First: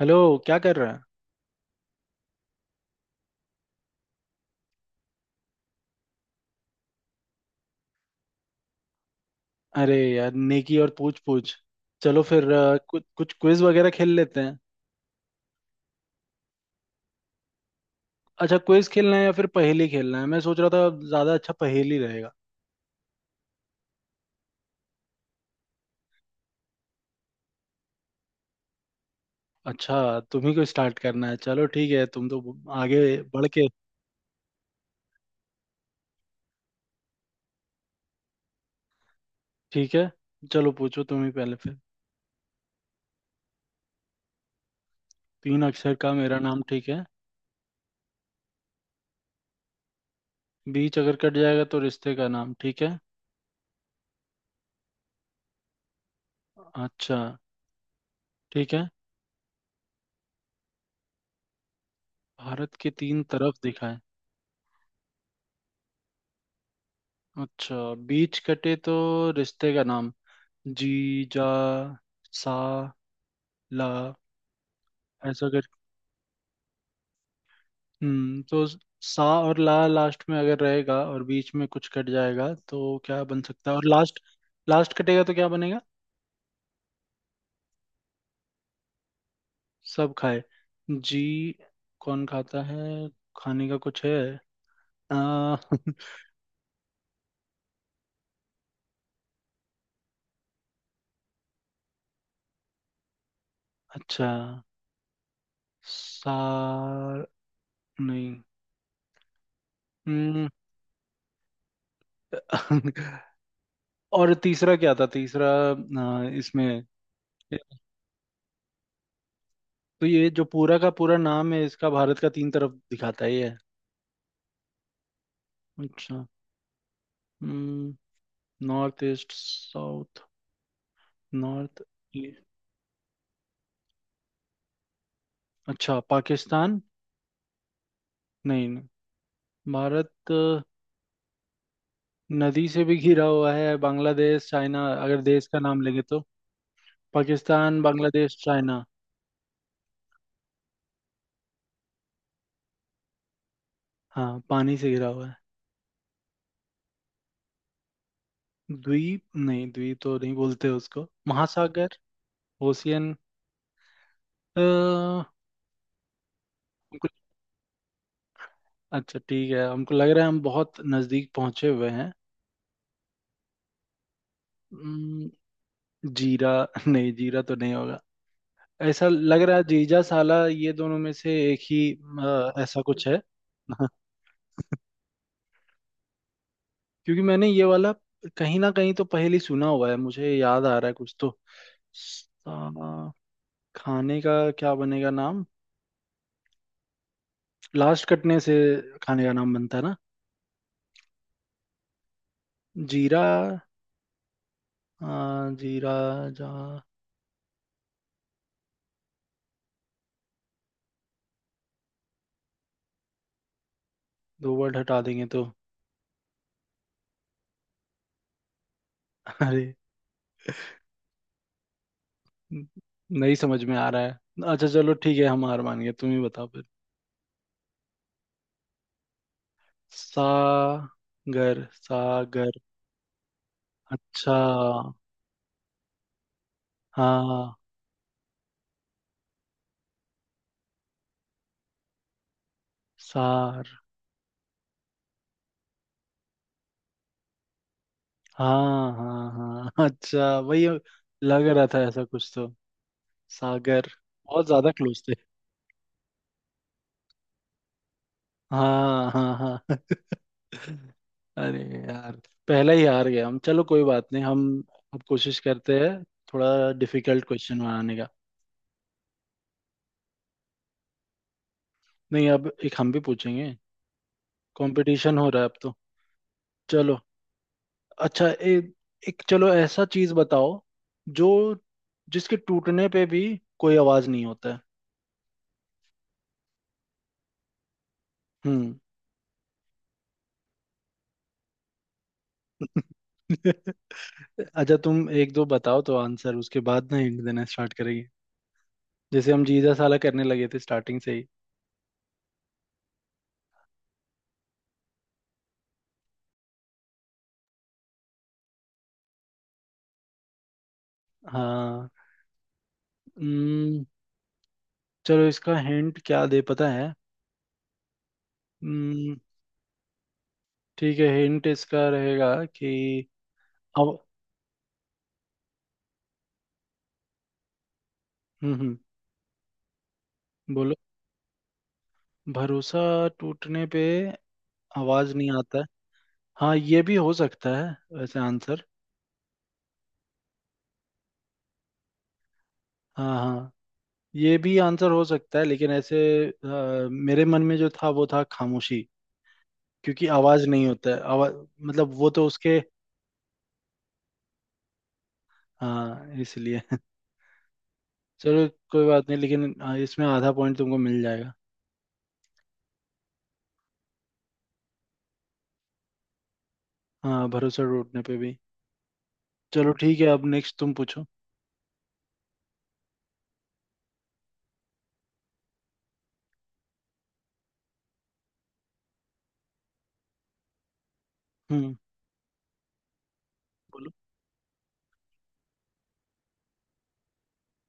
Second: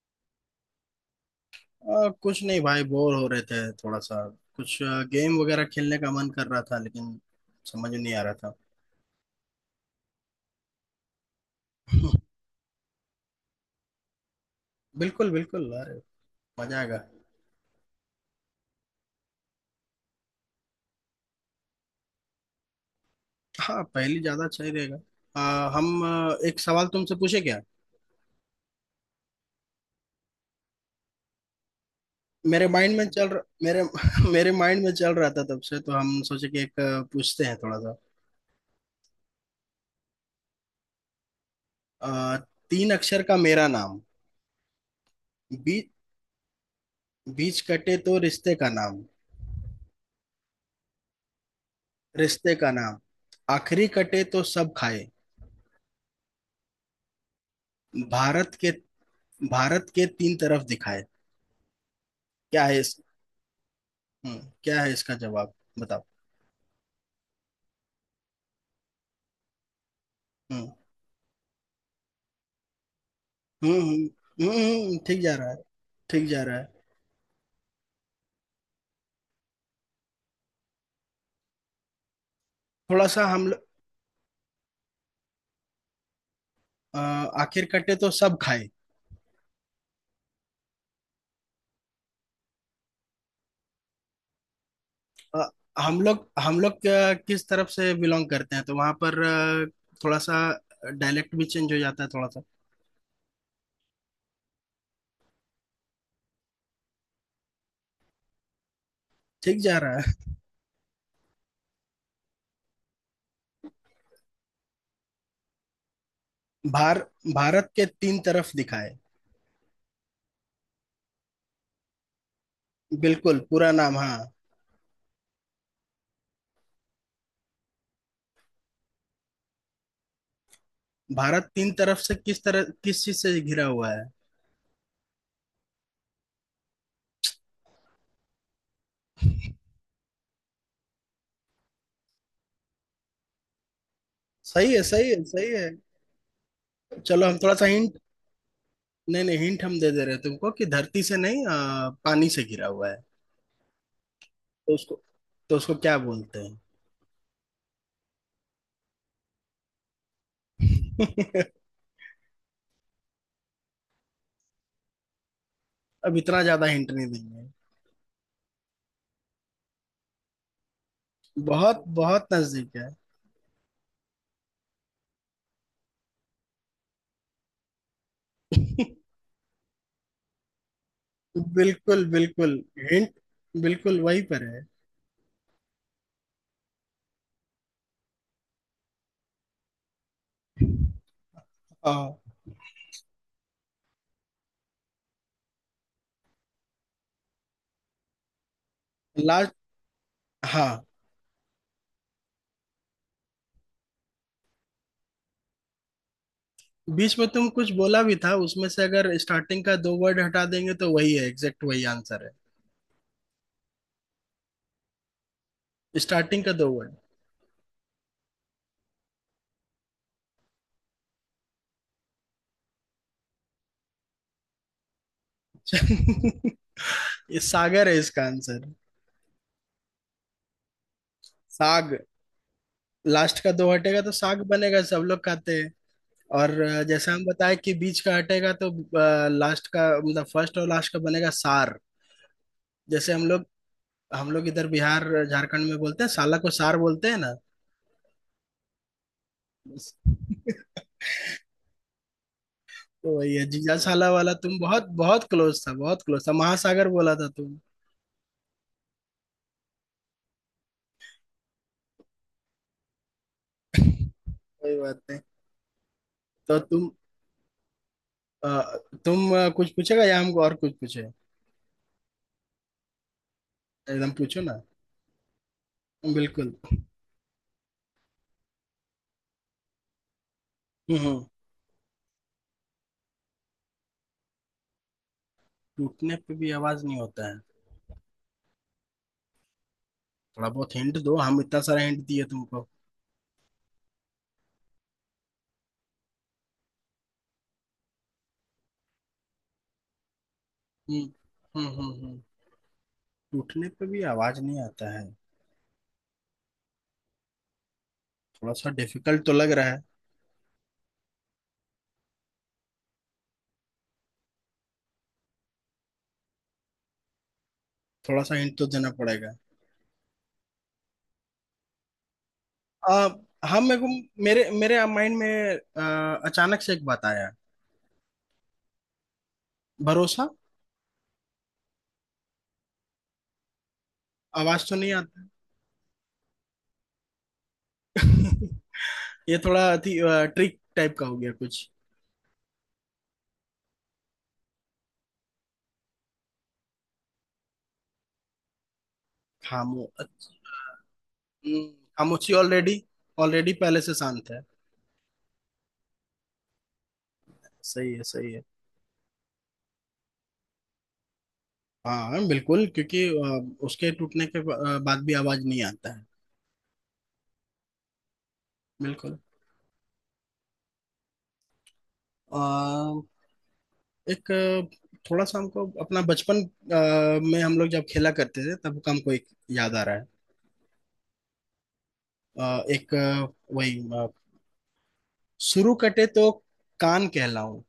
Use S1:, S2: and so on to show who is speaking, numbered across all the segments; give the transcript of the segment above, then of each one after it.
S1: Hello. क्या कर रहा है?
S2: कुछ नहीं भाई, बोर हो रहे थे थोड़ा सा। कुछ गेम वगैरह खेलने का मन कर रहा था लेकिन समझ नहीं आ रहा था।
S1: अरे यार, नेकी और पूछ पूछ। चलो फिर कुछ कुछ क्विज वगैरह खेल लेते हैं।
S2: बिल्कुल बिल्कुल, अरे मजा आएगा।
S1: अच्छा, क्विज खेलना है या फिर पहेली खेलना है? मैं सोच रहा था ज्यादा अच्छा पहेली रहेगा।
S2: हाँ, पहली ज्यादा सही रहेगा। हम एक सवाल तुमसे पूछे क्या?
S1: अच्छा, तुम्ही को स्टार्ट करना है? चलो ठीक है, तुम तो
S2: मेरे माइंड
S1: आगे
S2: में चल रहा,
S1: बढ़ के।
S2: मेरे... मेरे माइंड में चल रहा था तब से, तो हम सोचे कि एक पूछते हैं थोड़ा सा।
S1: ठीक है, चलो पूछो तुम ही पहले फिर।
S2: आ, तीन अक्षर का मेरा नाम।
S1: तीन
S2: बी,
S1: अक्षर का मेरा नाम, ठीक है।
S2: बीच कटे तो रिश्ते का नाम।
S1: बीच अगर कट जाएगा तो रिश्ते का
S2: रिश्ते
S1: नाम,
S2: का
S1: ठीक
S2: नाम।
S1: है।
S2: आखिरी कटे तो सब खाए।
S1: अच्छा,
S2: भारत के
S1: ठीक है।
S2: भारत के तीन तरफ दिखाए। क्या है
S1: भारत के
S2: इस
S1: तीन तरफ दिखाए।
S2: क्या है इसका जवाब? बताओ।
S1: अच्छा, बीच कटे तो रिश्ते का नाम।
S2: हम्म
S1: जी। जा। सा। ला।
S2: हम्म, ठीक जा
S1: ऐसा
S2: रहा है।
S1: कर।
S2: ठीक जा रहा है।
S1: हम्म, तो सा और ला लास्ट में अगर रहेगा और बीच में कुछ कट जाएगा तो
S2: थोड़ा
S1: क्या
S2: सा,
S1: बन
S2: हम लोग...
S1: सकता है? और लास्ट, लास्ट कटेगा तो क्या बनेगा?
S2: अ, आखिर कटे तो सब खाए।
S1: सब खाए। जी। कौन खाता है? खाने का कुछ है?
S2: अ,
S1: आ,
S2: हम लोग किस तरफ से बिलोंग करते हैं, तो वहां पर थोड़ा सा डायलेक्ट भी चेंज हो जाता है, थोड़ा सा।
S1: अच्छा। सा। नहीं।
S2: ठीक जा रहा है।
S1: हम्म। और तीसरा क्या था, तीसरा? इसमें
S2: भार भारत के तीन तरफ दिखाए।
S1: तो ये जो पूरा का पूरा नाम है इसका, भारत का तीन तरफ दिखाता है
S2: बिल्कुल,
S1: ये?
S2: पूरा नाम, हाँ।
S1: अच्छा, नॉर्थ, ईस्ट, साउथ।
S2: भारत तीन
S1: नॉर्थ।
S2: तरफ से किस
S1: ईस्ट।
S2: तरह, किस चीज से घिरा हुआ है?
S1: अच्छा, पाकिस्तान। नहीं नहीं। भारत नदी से भी घिरा हुआ है। बांग्लादेश,
S2: सही है,
S1: चाइना,
S2: सही
S1: अगर
S2: है,
S1: देश
S2: सही
S1: का
S2: है।
S1: नाम लेंगे तो।
S2: चलो, हम थोड़ा सा
S1: पाकिस्तान,
S2: हिंट...
S1: बांग्लादेश, चाइना।
S2: नहीं नहीं, हिंट हम दे दे रहे हैं तुमको कि धरती से नहीं, पानी से घिरा हुआ है।
S1: हाँ,
S2: तो
S1: पानी से
S2: उसको
S1: घिरा हुआ है।
S2: तो उसको क्या बोलते
S1: द्वीप? नहीं, द्वीप तो नहीं बोलते उसको।
S2: हैं?
S1: महासागर। ओशियन। हमको।
S2: अब इतना ज्यादा हिंट नहीं देंगे।
S1: अच्छा ठीक है, हमको लग रहा है हम बहुत नजदीक पहुंचे
S2: बहुत
S1: हुए हैं।
S2: बहुत नजदीक है।
S1: अम्म, जीरा। नहीं, जीरा तो नहीं होगा। ऐसा लग रहा है जीजा, साला, ये दोनों में से एक ही।
S2: बिल्कुल बिल्कुल।
S1: ऐसा कुछ
S2: हिंट
S1: है।
S2: बिल्कुल वहीं पर है।
S1: क्योंकि मैंने ये वाला कहीं ना कहीं तो पहले ही सुना हुआ है, मुझे याद आ रहा है कुछ तो।
S2: हाँ,
S1: सा- खाने का क्या बनेगा नाम? लास्ट कटने से खाने का
S2: लास्ट,
S1: नाम बनता है ना?
S2: हाँ।
S1: जीरा। जीरा। जा।
S2: बीच में तुम कुछ बोला भी था, उसमें से अगर स्टार्टिंग का दो वर्ड हटा देंगे तो वही है, एग्जैक्ट वही आंसर है।
S1: दो वर्ड हटा देंगे तो?
S2: स्टार्टिंग का दो वर्ड।
S1: अरे, न- नहीं समझ में आ रहा है। अच्छा चलो ठीक है, हम हार मान गए, तुम ही बताओ फिर।
S2: ये सागर है इसका आंसर।
S1: सागर।
S2: साग।
S1: सागर।
S2: लास्ट का दो हटेगा तो
S1: अच्छा।
S2: साग बनेगा, सब लोग खाते हैं। और जैसा हम
S1: हाँ।
S2: बताए कि बीच का हटेगा तो, लास्ट का मतलब फर्स्ट और लास्ट का बनेगा सार। जैसे
S1: सार।
S2: हम लोग इधर बिहार झारखंड में बोलते हैं, साला को सार बोलते हैं ना।
S1: हाँ हाँ
S2: तो
S1: हाँ। अच्छा, वही लग रहा था ऐसा कुछ तो।
S2: वही है जीजा
S1: सागर।
S2: साला वाला।
S1: बहुत
S2: तुम
S1: ज्यादा
S2: बहुत
S1: क्लोज थे।
S2: बहुत क्लोज था, बहुत क्लोज था। महासागर बोला था तुम।
S1: हाँ हाँ हाँ। अरे यार, पहला ही हार गया हम, चलो कोई बात नहीं, हम
S2: कोई बात
S1: अब
S2: नहीं।
S1: कोशिश करते हैं
S2: तो
S1: थोड़ा डिफिकल्ट क्वेश्चन बनाने का।
S2: अ, तुम कुछ पूछेगा या हमको और कुछ पूछे?
S1: नहीं, अब एक हम भी पूछेंगे।
S2: एकदम पूछो ना।
S1: कंपटीशन हो रहा है अब तो।
S2: बिल्कुल।
S1: चलो। अच्छा, एक चलो ऐसा चीज बताओ
S2: हम्म हम्म।
S1: जो, जिसके टूटने पे भी कोई आवाज नहीं होता है।
S2: टूटने पे भी आवाज नहीं होता है।
S1: हम्म।
S2: थोड़ा बहुत हिंट दो, हम इतना सारा हिंट दिए तुमको।
S1: अच्छा, तुम एक दो बताओ तो आंसर, उसके बाद ना हिंट देना स्टार्ट करेंगे, जैसे हम जीजा साला करने लगे थे स्टार्टिंग
S2: हम्म
S1: से ही।
S2: हम्म, हम्म, टूटने पे भी आवाज नहीं आता है। थोड़ा सा डिफिकल्ट तो लग रहा है।
S1: हाँ। हम्म, चलो इसका हिंट क्या दे, पता है।
S2: थोड़ा सा हिंट तो देना
S1: हम्म,
S2: पड़ेगा।
S1: ठीक है, हिंट इसका रहेगा कि
S2: आ, हाँ, मेरे को,
S1: हव-
S2: मेरे मेरे माइंड में अचानक से एक बात आया।
S1: हम्म।
S2: भरोसा।
S1: बोलो। भरोसा टूटने पे
S2: आवाज तो नहीं
S1: आवाज
S2: आता
S1: नहीं आता है। हाँ, ये भी हो सकता है
S2: है।
S1: वैसे आंसर।
S2: ये थोड़ा ट्रिक टाइप का हो गया कुछ।
S1: हाँ हाँ, ये भी आंसर हो सकता है, लेकिन ऐसे मेरे मन में जो था वो था खामोशी,
S2: खामो
S1: क्योंकि आवाज नहीं होता है, आवाज
S2: हम्म,
S1: मतलब वो तो
S2: खामोशी
S1: उसके,
S2: ऑलरेडी, ऑलरेडी पहले से शांत है।
S1: हाँ, इसलिए।
S2: सही है, सही है।
S1: चलो कोई बात नहीं, लेकिन इसमें आधा पॉइंट तुमको मिल जाएगा।
S2: हाँ बिल्कुल, क्योंकि उसके टूटने के बाद भी आवाज नहीं आता है।
S1: हाँ, भरोसा टूटने पे भी।
S2: बिल्कुल।
S1: चलो ठीक है, अब नेक्स्ट तुम पूछो।
S2: एक थोड़ा सा हमको अपना बचपन में हम लोग जब खेला करते थे तब का हमको एक याद आ रहा है।
S1: हम्म।
S2: एक वही,
S1: बोलो।
S2: शुरू कटे तो कान कहलाऊं।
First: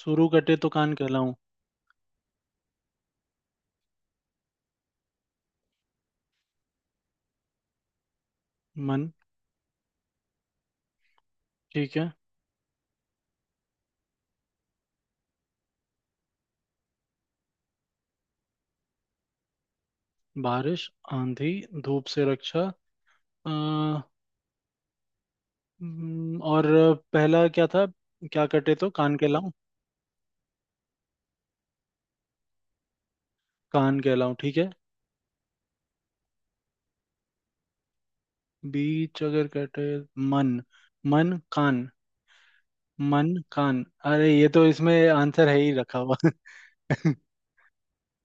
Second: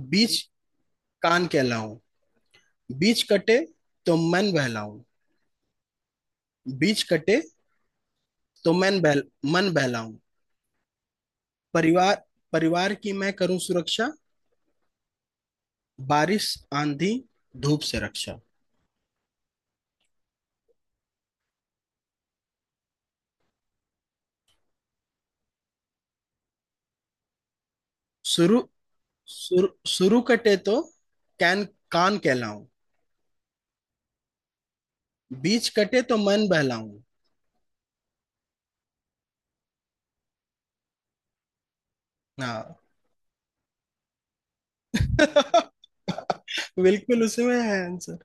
S1: शुरू
S2: बीच...
S1: कटे तो कान कहलाऊं।
S2: कान कहलाऊं। बीच कटे तो मन बहलाऊं। बीच कटे तो
S1: मन,
S2: मन बहलाऊं।
S1: ठीक है।
S2: परिवार परिवार की मैं करूं सुरक्षा। बारिश, आंधी, धूप से रक्षा।
S1: बारिश, आंधी, धूप से रक्षा। आ, और पहला क्या था? क्या
S2: शुरू
S1: कटे तो कान कहलाऊं?
S2: शुरू शुरू कटे तो कैन कान कहलाऊं।
S1: कान कहलाऊं, ठीक है।
S2: बीच कटे तो मन बहलाऊं।
S1: बीच अगर कटे, मन। मन, कान।
S2: हाँ।
S1: मन, कान। अरे, ये तो इसमें आंसर है ही रखा हुआ।
S2: बिल्कुल उसमें है आंसर।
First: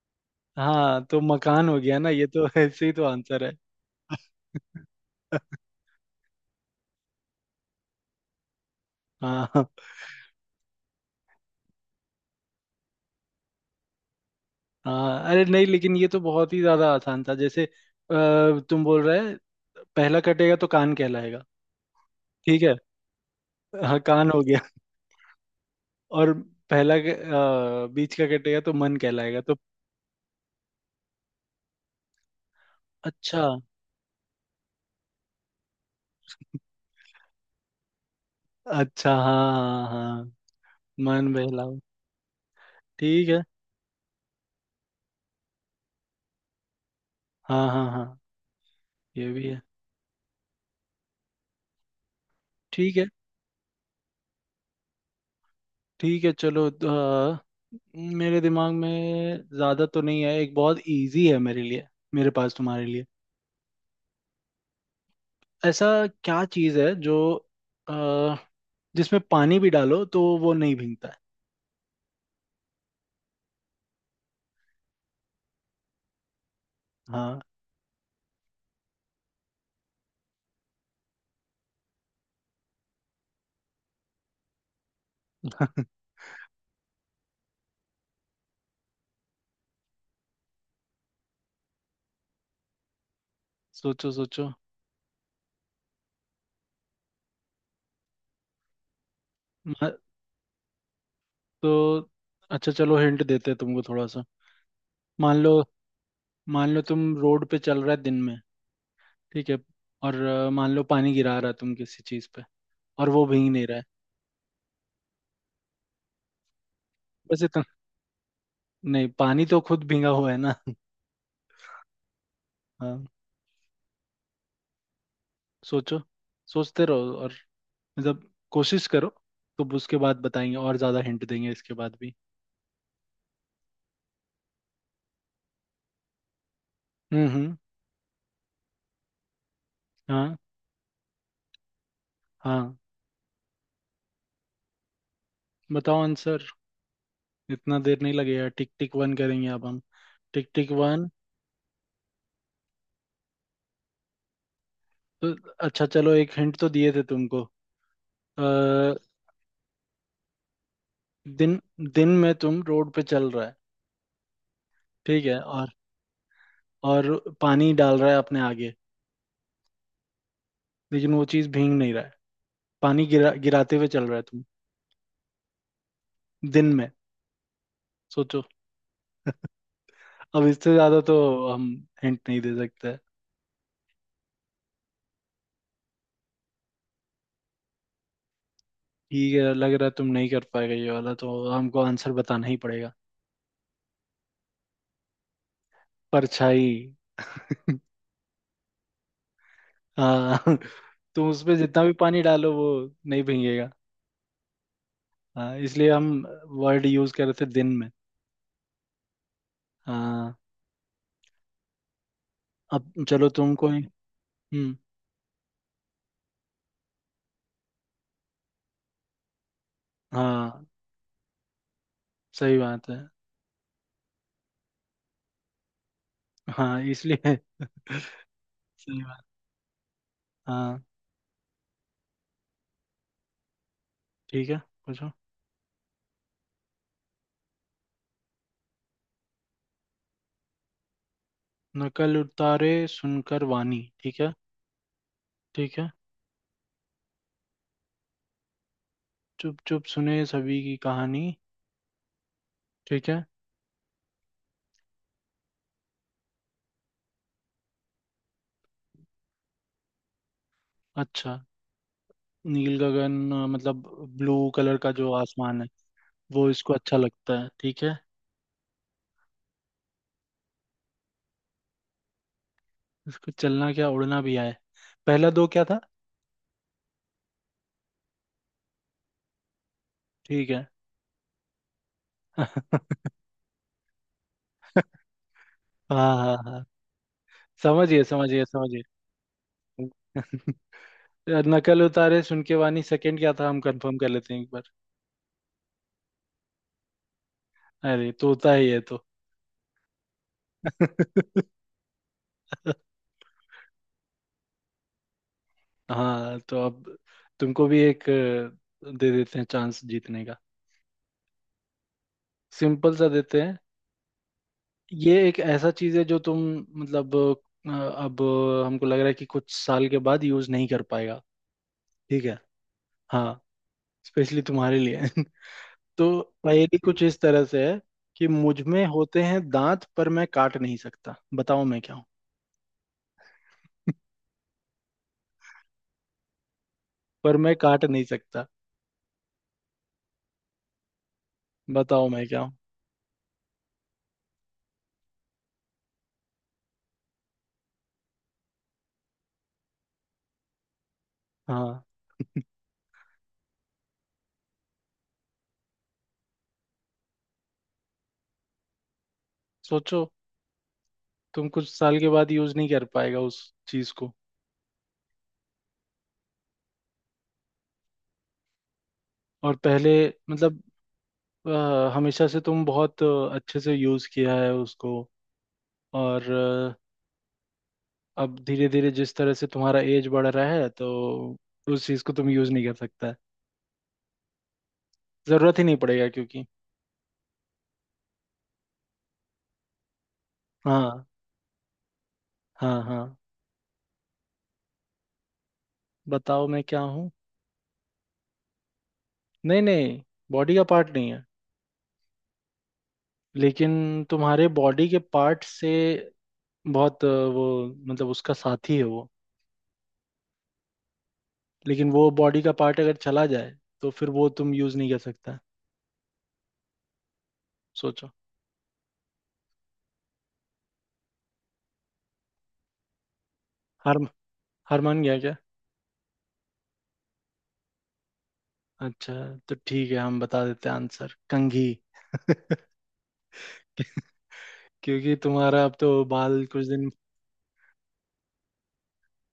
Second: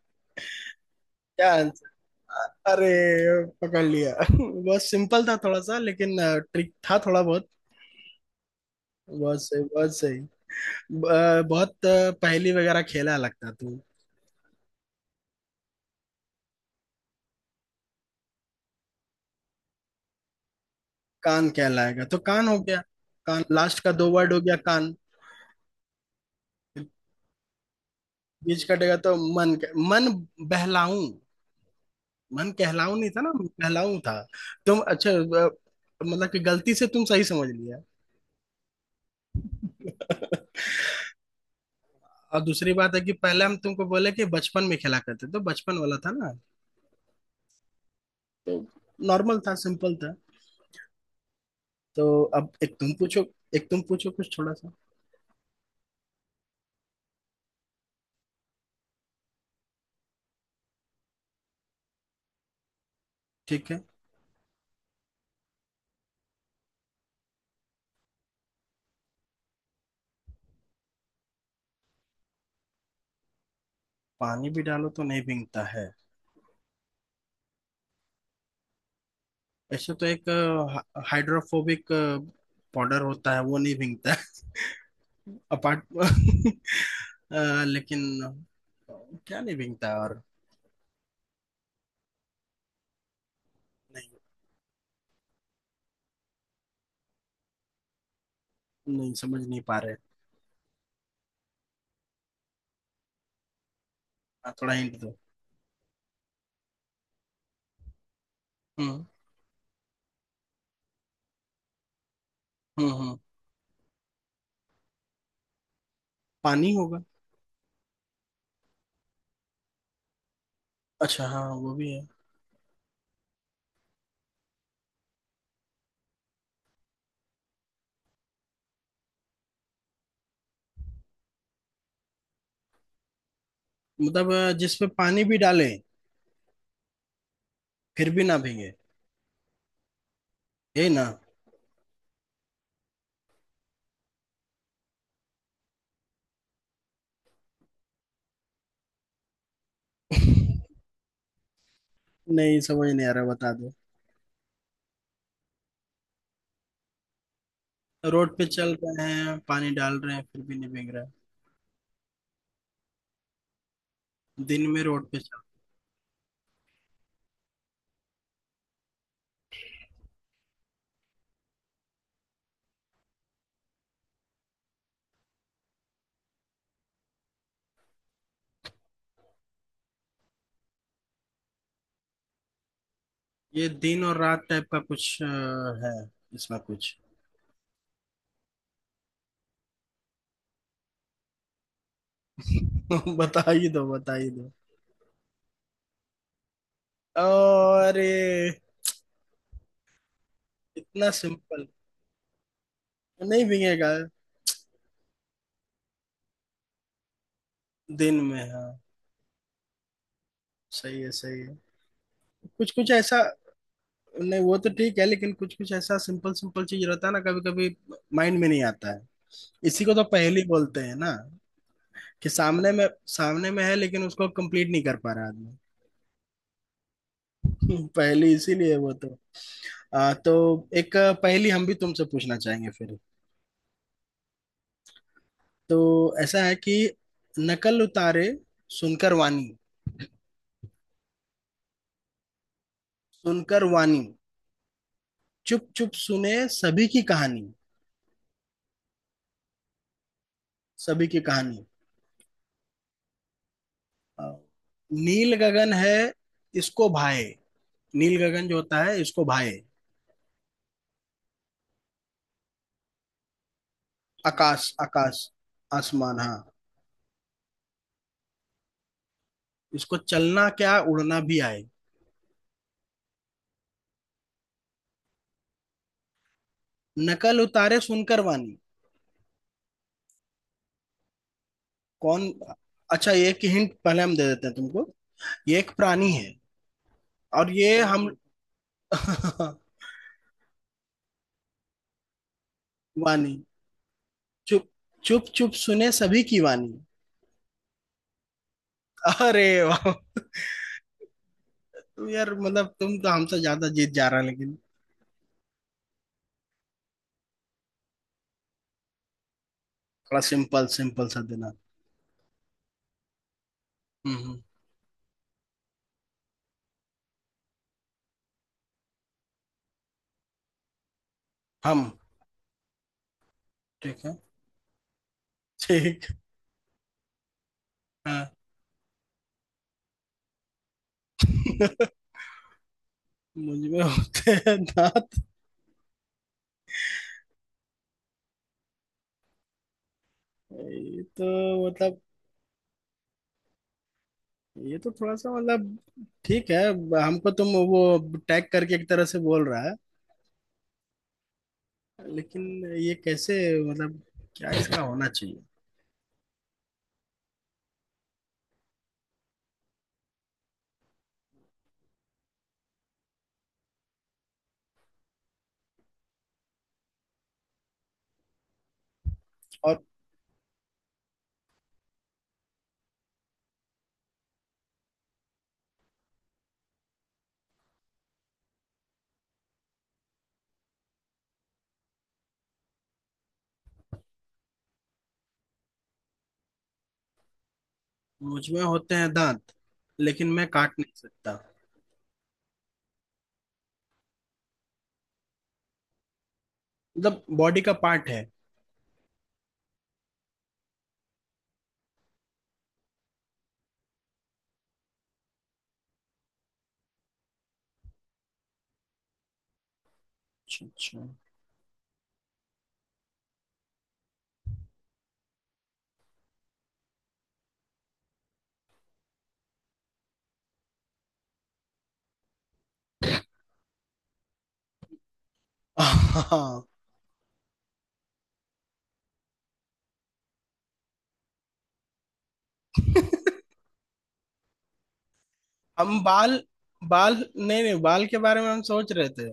S1: हाँ, तो
S2: क्या
S1: मकान हो
S2: आंसर?
S1: गया ना ये तो। ऐसे
S2: अरे,
S1: ही तो आंसर है।
S2: पकड़ लिया। बहुत सिंपल था थोड़ा सा, लेकिन ट्रिक था थोड़ा बहुत। बहुत
S1: हाँ
S2: सही,
S1: हाँ
S2: बहुत सही। बहुत पहेली वगैरह खेला लगता तू।
S1: हाँ, अरे नहीं, लेकिन ये तो बहुत ही ज्यादा आसान था, जैसे तुम बोल रहे पहला कटेगा तो कान कहलाएगा,
S2: कान कहलाएगा तो कान हो
S1: ठीक है।
S2: गया। कान, लास्ट का
S1: हाँ,
S2: दो
S1: कान
S2: वर्ड हो
S1: हो
S2: गया
S1: गया
S2: कान।
S1: और पहला बीच का कटेगा
S2: बीच
S1: तो
S2: कटेगा
S1: मन
S2: तो
S1: कहलाएगा तो।
S2: मन बहलाऊं। मन कहलाऊं नहीं था ना,
S1: अच्छा।
S2: बहलाऊं था। तुम अच्छा, मतलब कि गलती से तुम सही समझ लिया।
S1: अच्छा हाँ हाँ हाँ हाँ। मन बहलाओ।
S2: और दूसरी बात है कि
S1: ठीक है।
S2: पहले हम तुमको बोले कि बचपन में खेला करते, तो बचपन वाला था ना।
S1: हाँ हाँ हाँ।
S2: तो
S1: ये
S2: नॉर्मल
S1: भी
S2: था,
S1: है।
S2: सिंपल था। तो अब एक तुम
S1: ठीक है।
S2: पूछो। एक तुम पूछो कुछ थोड़ा सा।
S1: ठीक है, चलो तो, मेरे दिमाग में ज्यादा तो नहीं है, एक बहुत इजी है मेरे लिए, मेरे पास तुम्हारे लिए।
S2: ठीक है।
S1: ऐसा क्या चीज है जो अ, जिसमें पानी भी डालो तो वो नहीं भीगता है?
S2: पानी भी डालो तो नहीं भींगता है?
S1: हाँ।
S2: ऐसे तो एक हाइड्रोफोबिक पाउडर होता है, वो नहीं भींगता है। अपार्ट लेकिन क्या नहीं भींगता है और? नहीं,
S1: सोचो सोचो।
S2: नहीं समझ नहीं पा रहे।
S1: म- तो अच्छा चलो, हिंट देते हैं तुमको थोड़ा सा।
S2: हाँ, थोड़ा हिंट दो।
S1: मान लो, मान लो तुम रोड पे चल रहा है दिन में,
S2: हम्म
S1: ठीक है। और मान लो पानी गिरा रहा है तुम किसी चीज पे, और
S2: हम्म।
S1: वो भींग नहीं रहा है,
S2: पानी होगा?
S1: बस इतना। नहीं, पानी तो खुद भींगा हुआ है ना।
S2: अच्छा हाँ, वो भी है।
S1: हाँ। सोचो, सोचते रहो, और मतलब कोशिश करो, तो उसके बाद बताएंगे और ज्यादा हिंट देंगे इसके बाद भी।
S2: मतलब जिसपे पानी भी डाले
S1: हम्म।
S2: फिर भी ना भीगे,
S1: हाँ।
S2: यही ना?
S1: हाँ। बताओ आंसर, इतना देर नहीं लगेगा, टिक टिक वन करेंगे अब हम। टिक टिक वन।
S2: नहीं समझ नहीं आ रहा, बता दो।
S1: तो अच्छा चलो, एक हिंट तो दिए थे तुमको।
S2: रोड पे चल
S1: अ,
S2: रहे हैं, पानी डाल रहे हैं, फिर भी नहीं भीग रहा
S1: दिन, दिन में तुम रोड पे चल रहा है,
S2: है? दिन में रोड पे
S1: ठीक है।
S2: चल...
S1: और पानी डाल रहा है अपने आगे, लेकिन वो चीज भींग नहीं रहा है। पानी गिरा गिराते हुए चल रहा है तुम दिन में। सोचो। अब इससे ज्यादा तो हम हिंट नहीं दे सकते।
S2: ये दिन और रात टाइप का कुछ है इसमें कुछ?
S1: ठीक है, लग रहा है तुम नहीं कर पाएगा ये वाला, तो हमको आंसर बताना ही पड़ेगा।
S2: बता ही दो, बता ही दो।
S1: परछाई।
S2: और ये?
S1: हाँ,
S2: इतना
S1: तुम उसमें
S2: सिंपल?
S1: जितना भी पानी डालो वो नहीं
S2: नहीं
S1: भीगेगा।
S2: भीगेगा।
S1: हाँ, इसलिए हम वर्ड यूज कर रहे थे दिन में।
S2: दिन में, हाँ।
S1: हाँ।
S2: सही है, सही है। कुछ कुछ
S1: अब
S2: ऐसा।
S1: चलो, तुम कोई।
S2: नहीं, वो तो
S1: हम्म।
S2: ठीक है लेकिन कुछ कुछ ऐसा सिंपल सिंपल चीज रहता है ना कभी कभी, माइंड में नहीं आता है। इसी को तो पहेली
S1: हाँ,
S2: बोलते हैं ना, कि
S1: सही
S2: सामने में,
S1: बात है।
S2: सामने में है लेकिन उसको कंप्लीट नहीं कर पा रहा आदमी।
S1: हाँ, इसलिए।
S2: पहेली इसीलिए है वो
S1: सही
S2: तो।
S1: बात।
S2: तो
S1: हाँ।
S2: एक पहेली हम भी तुमसे पूछना चाहेंगे फिर।
S1: ठीक है, पूछो।
S2: तो ऐसा है कि, नकल उतारे सुनकर वाणी,
S1: नकल उतारे सुनकर
S2: सुनकर
S1: वाणी,
S2: वाणी,
S1: ठीक है।
S2: चुप
S1: ठीक है।
S2: चुप सुने सभी की कहानी,
S1: चुप चुप सुने सभी की
S2: सभी की
S1: कहानी,
S2: कहानी।
S1: ठीक है।
S2: आ, नील गगन है, इसको भाए। नील गगन जो होता है, इसको भाए।
S1: अच्छा, नील गगन मतलब ब्लू
S2: आकाश,
S1: कलर का जो
S2: आकाश,
S1: आसमान है,
S2: आसमान, हाँ।
S1: वो इसको अच्छा लगता है, ठीक है।
S2: इसको चलना क्या, उड़ना भी आए।
S1: इसको चलना क्या उड़ना भी आए। पहला दो क्या था?
S2: नकल उतारे सुनकर वाणी।
S1: ठीक है।
S2: कौन? अच्छा, ये एक हिंट पहले हम दे देते हैं तुमको। ये एक प्राणी
S1: हाँ
S2: है।
S1: हाँ हाँ,
S2: और ये
S1: समझिए
S2: हम...
S1: समझिए समझिए। नकल उतारे सुन के वानी, सेकंड क्या
S2: वाणी,
S1: था, हम कंफर्म कर लेते हैं एक बार।
S2: चुप चुप चुप सुने सभी की वाणी।
S1: अरे तोता ही है तो।
S2: अरे वाह। तुम यार, मतलब तुम तो हमसे ज्यादा जीत जा रहा है लेकिन...
S1: हाँ, तो अब तुमको भी एक दे देते हैं चांस
S2: थोड़ा
S1: जीतने का।
S2: सिंपल सिंपल सा देना।
S1: सिंपल सा देते हैं।
S2: हम्म हम्म,
S1: ये एक ऐसा चीज है जो तुम, मतलब अब हमको लग रहा है कि कुछ साल के बाद यूज नहीं कर पाएगा,
S2: हम...
S1: ठीक है। हाँ,
S2: ठीक है।
S1: स्पेशली तुम्हारे लिए।
S2: ठीक।
S1: तो पहेली कुछ इस तरह से है
S2: हाँ।
S1: कि मुझ में होते हैं दांत, पर मैं काट नहीं सकता, बताओ मैं क्या हूँ?
S2: मुझ में होते हैं दांत।
S1: पर मैं काट नहीं सकता,
S2: ये तो मतलब...
S1: बताओ मैं क्या हूँ?
S2: ये तो थोड़ा सा मतलब... ठीक है। हमको तुम वो टैग करके एक तरह से बोल रहा है।
S1: हाँ।
S2: लेकिन ये कैसे, मतलब क्या इसका होना चाहिए?
S1: सोचो, तुम कुछ साल के बाद यूज नहीं कर पाएगा उस चीज को, और
S2: और
S1: पहले मतलब हमेशा से तुम बहुत अच्छे से यूज किया है उसको, और अब धीरे धीरे जिस तरह से तुम्हारा एज बढ़ रहा है तो उस चीज को तुम यूज नहीं कर सकता, जरूरत ही नहीं पड़ेगा क्योंकि,
S2: मुझ में होते हैं दांत, लेकिन मैं काट नहीं
S1: हाँ
S2: सकता।
S1: हाँ हाँ, बताओ मैं क्या हूँ?
S2: मतलब बॉडी का पार्ट है?
S1: नहीं नहीं, बॉडी का पार्ट नहीं है, लेकिन तुम्हारे बॉडी के पार्ट से बहुत वो मतलब उसका साथी है वो,
S2: अच्छा, अच्छा।
S1: लेकिन वो बॉडी का पार्ट अगर चला जाए तो फिर वो तुम यूज नहीं कर सकता। सोचो। हार, हार मान गया क्या?
S2: हाँ।
S1: अच्छा, तो ठीक है हम बता देते हैं आंसर, कंघी। क्योंकि तुम्हारा अब तो
S2: हम बाल,
S1: बाल कुछ दिन,
S2: बाल... नहीं नहीं, बाल के बारे में हम सोच रहे थे,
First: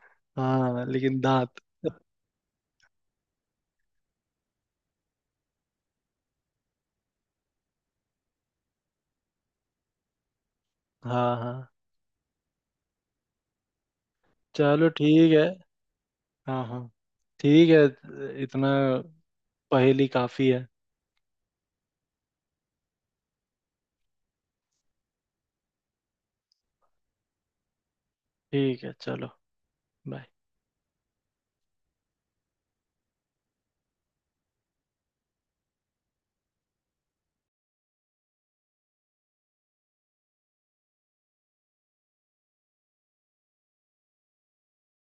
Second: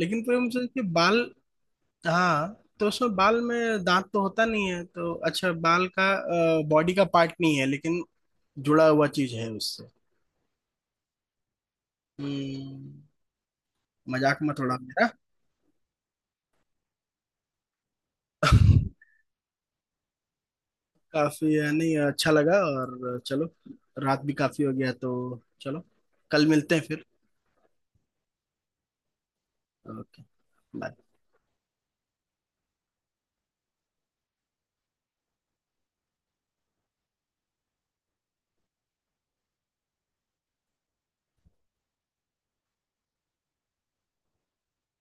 S2: लेकिन फिर हम सोचे कि
S1: हाँ,
S2: बाल...
S1: लेकिन दांत।
S2: हाँ, तो उसमें बाल में दांत तो होता नहीं है, तो अच्छा, बाल का बॉडी का पार्ट नहीं है लेकिन जुड़ा हुआ चीज है उससे।
S1: हाँ हाँ।
S2: हम्म। मजाक मत उड़ा
S1: चलो
S2: मेरा।
S1: ठीक है। हाँ हाँ, ठीक है, इतना पहेली काफी है।
S2: काफी है, नहीं अच्छा लगा, और चलो। रात भी काफी हो गया, तो चलो, कल मिलते हैं फिर।
S1: ठीक है, चलो,
S2: ओके।
S1: बाय।
S2: बाय।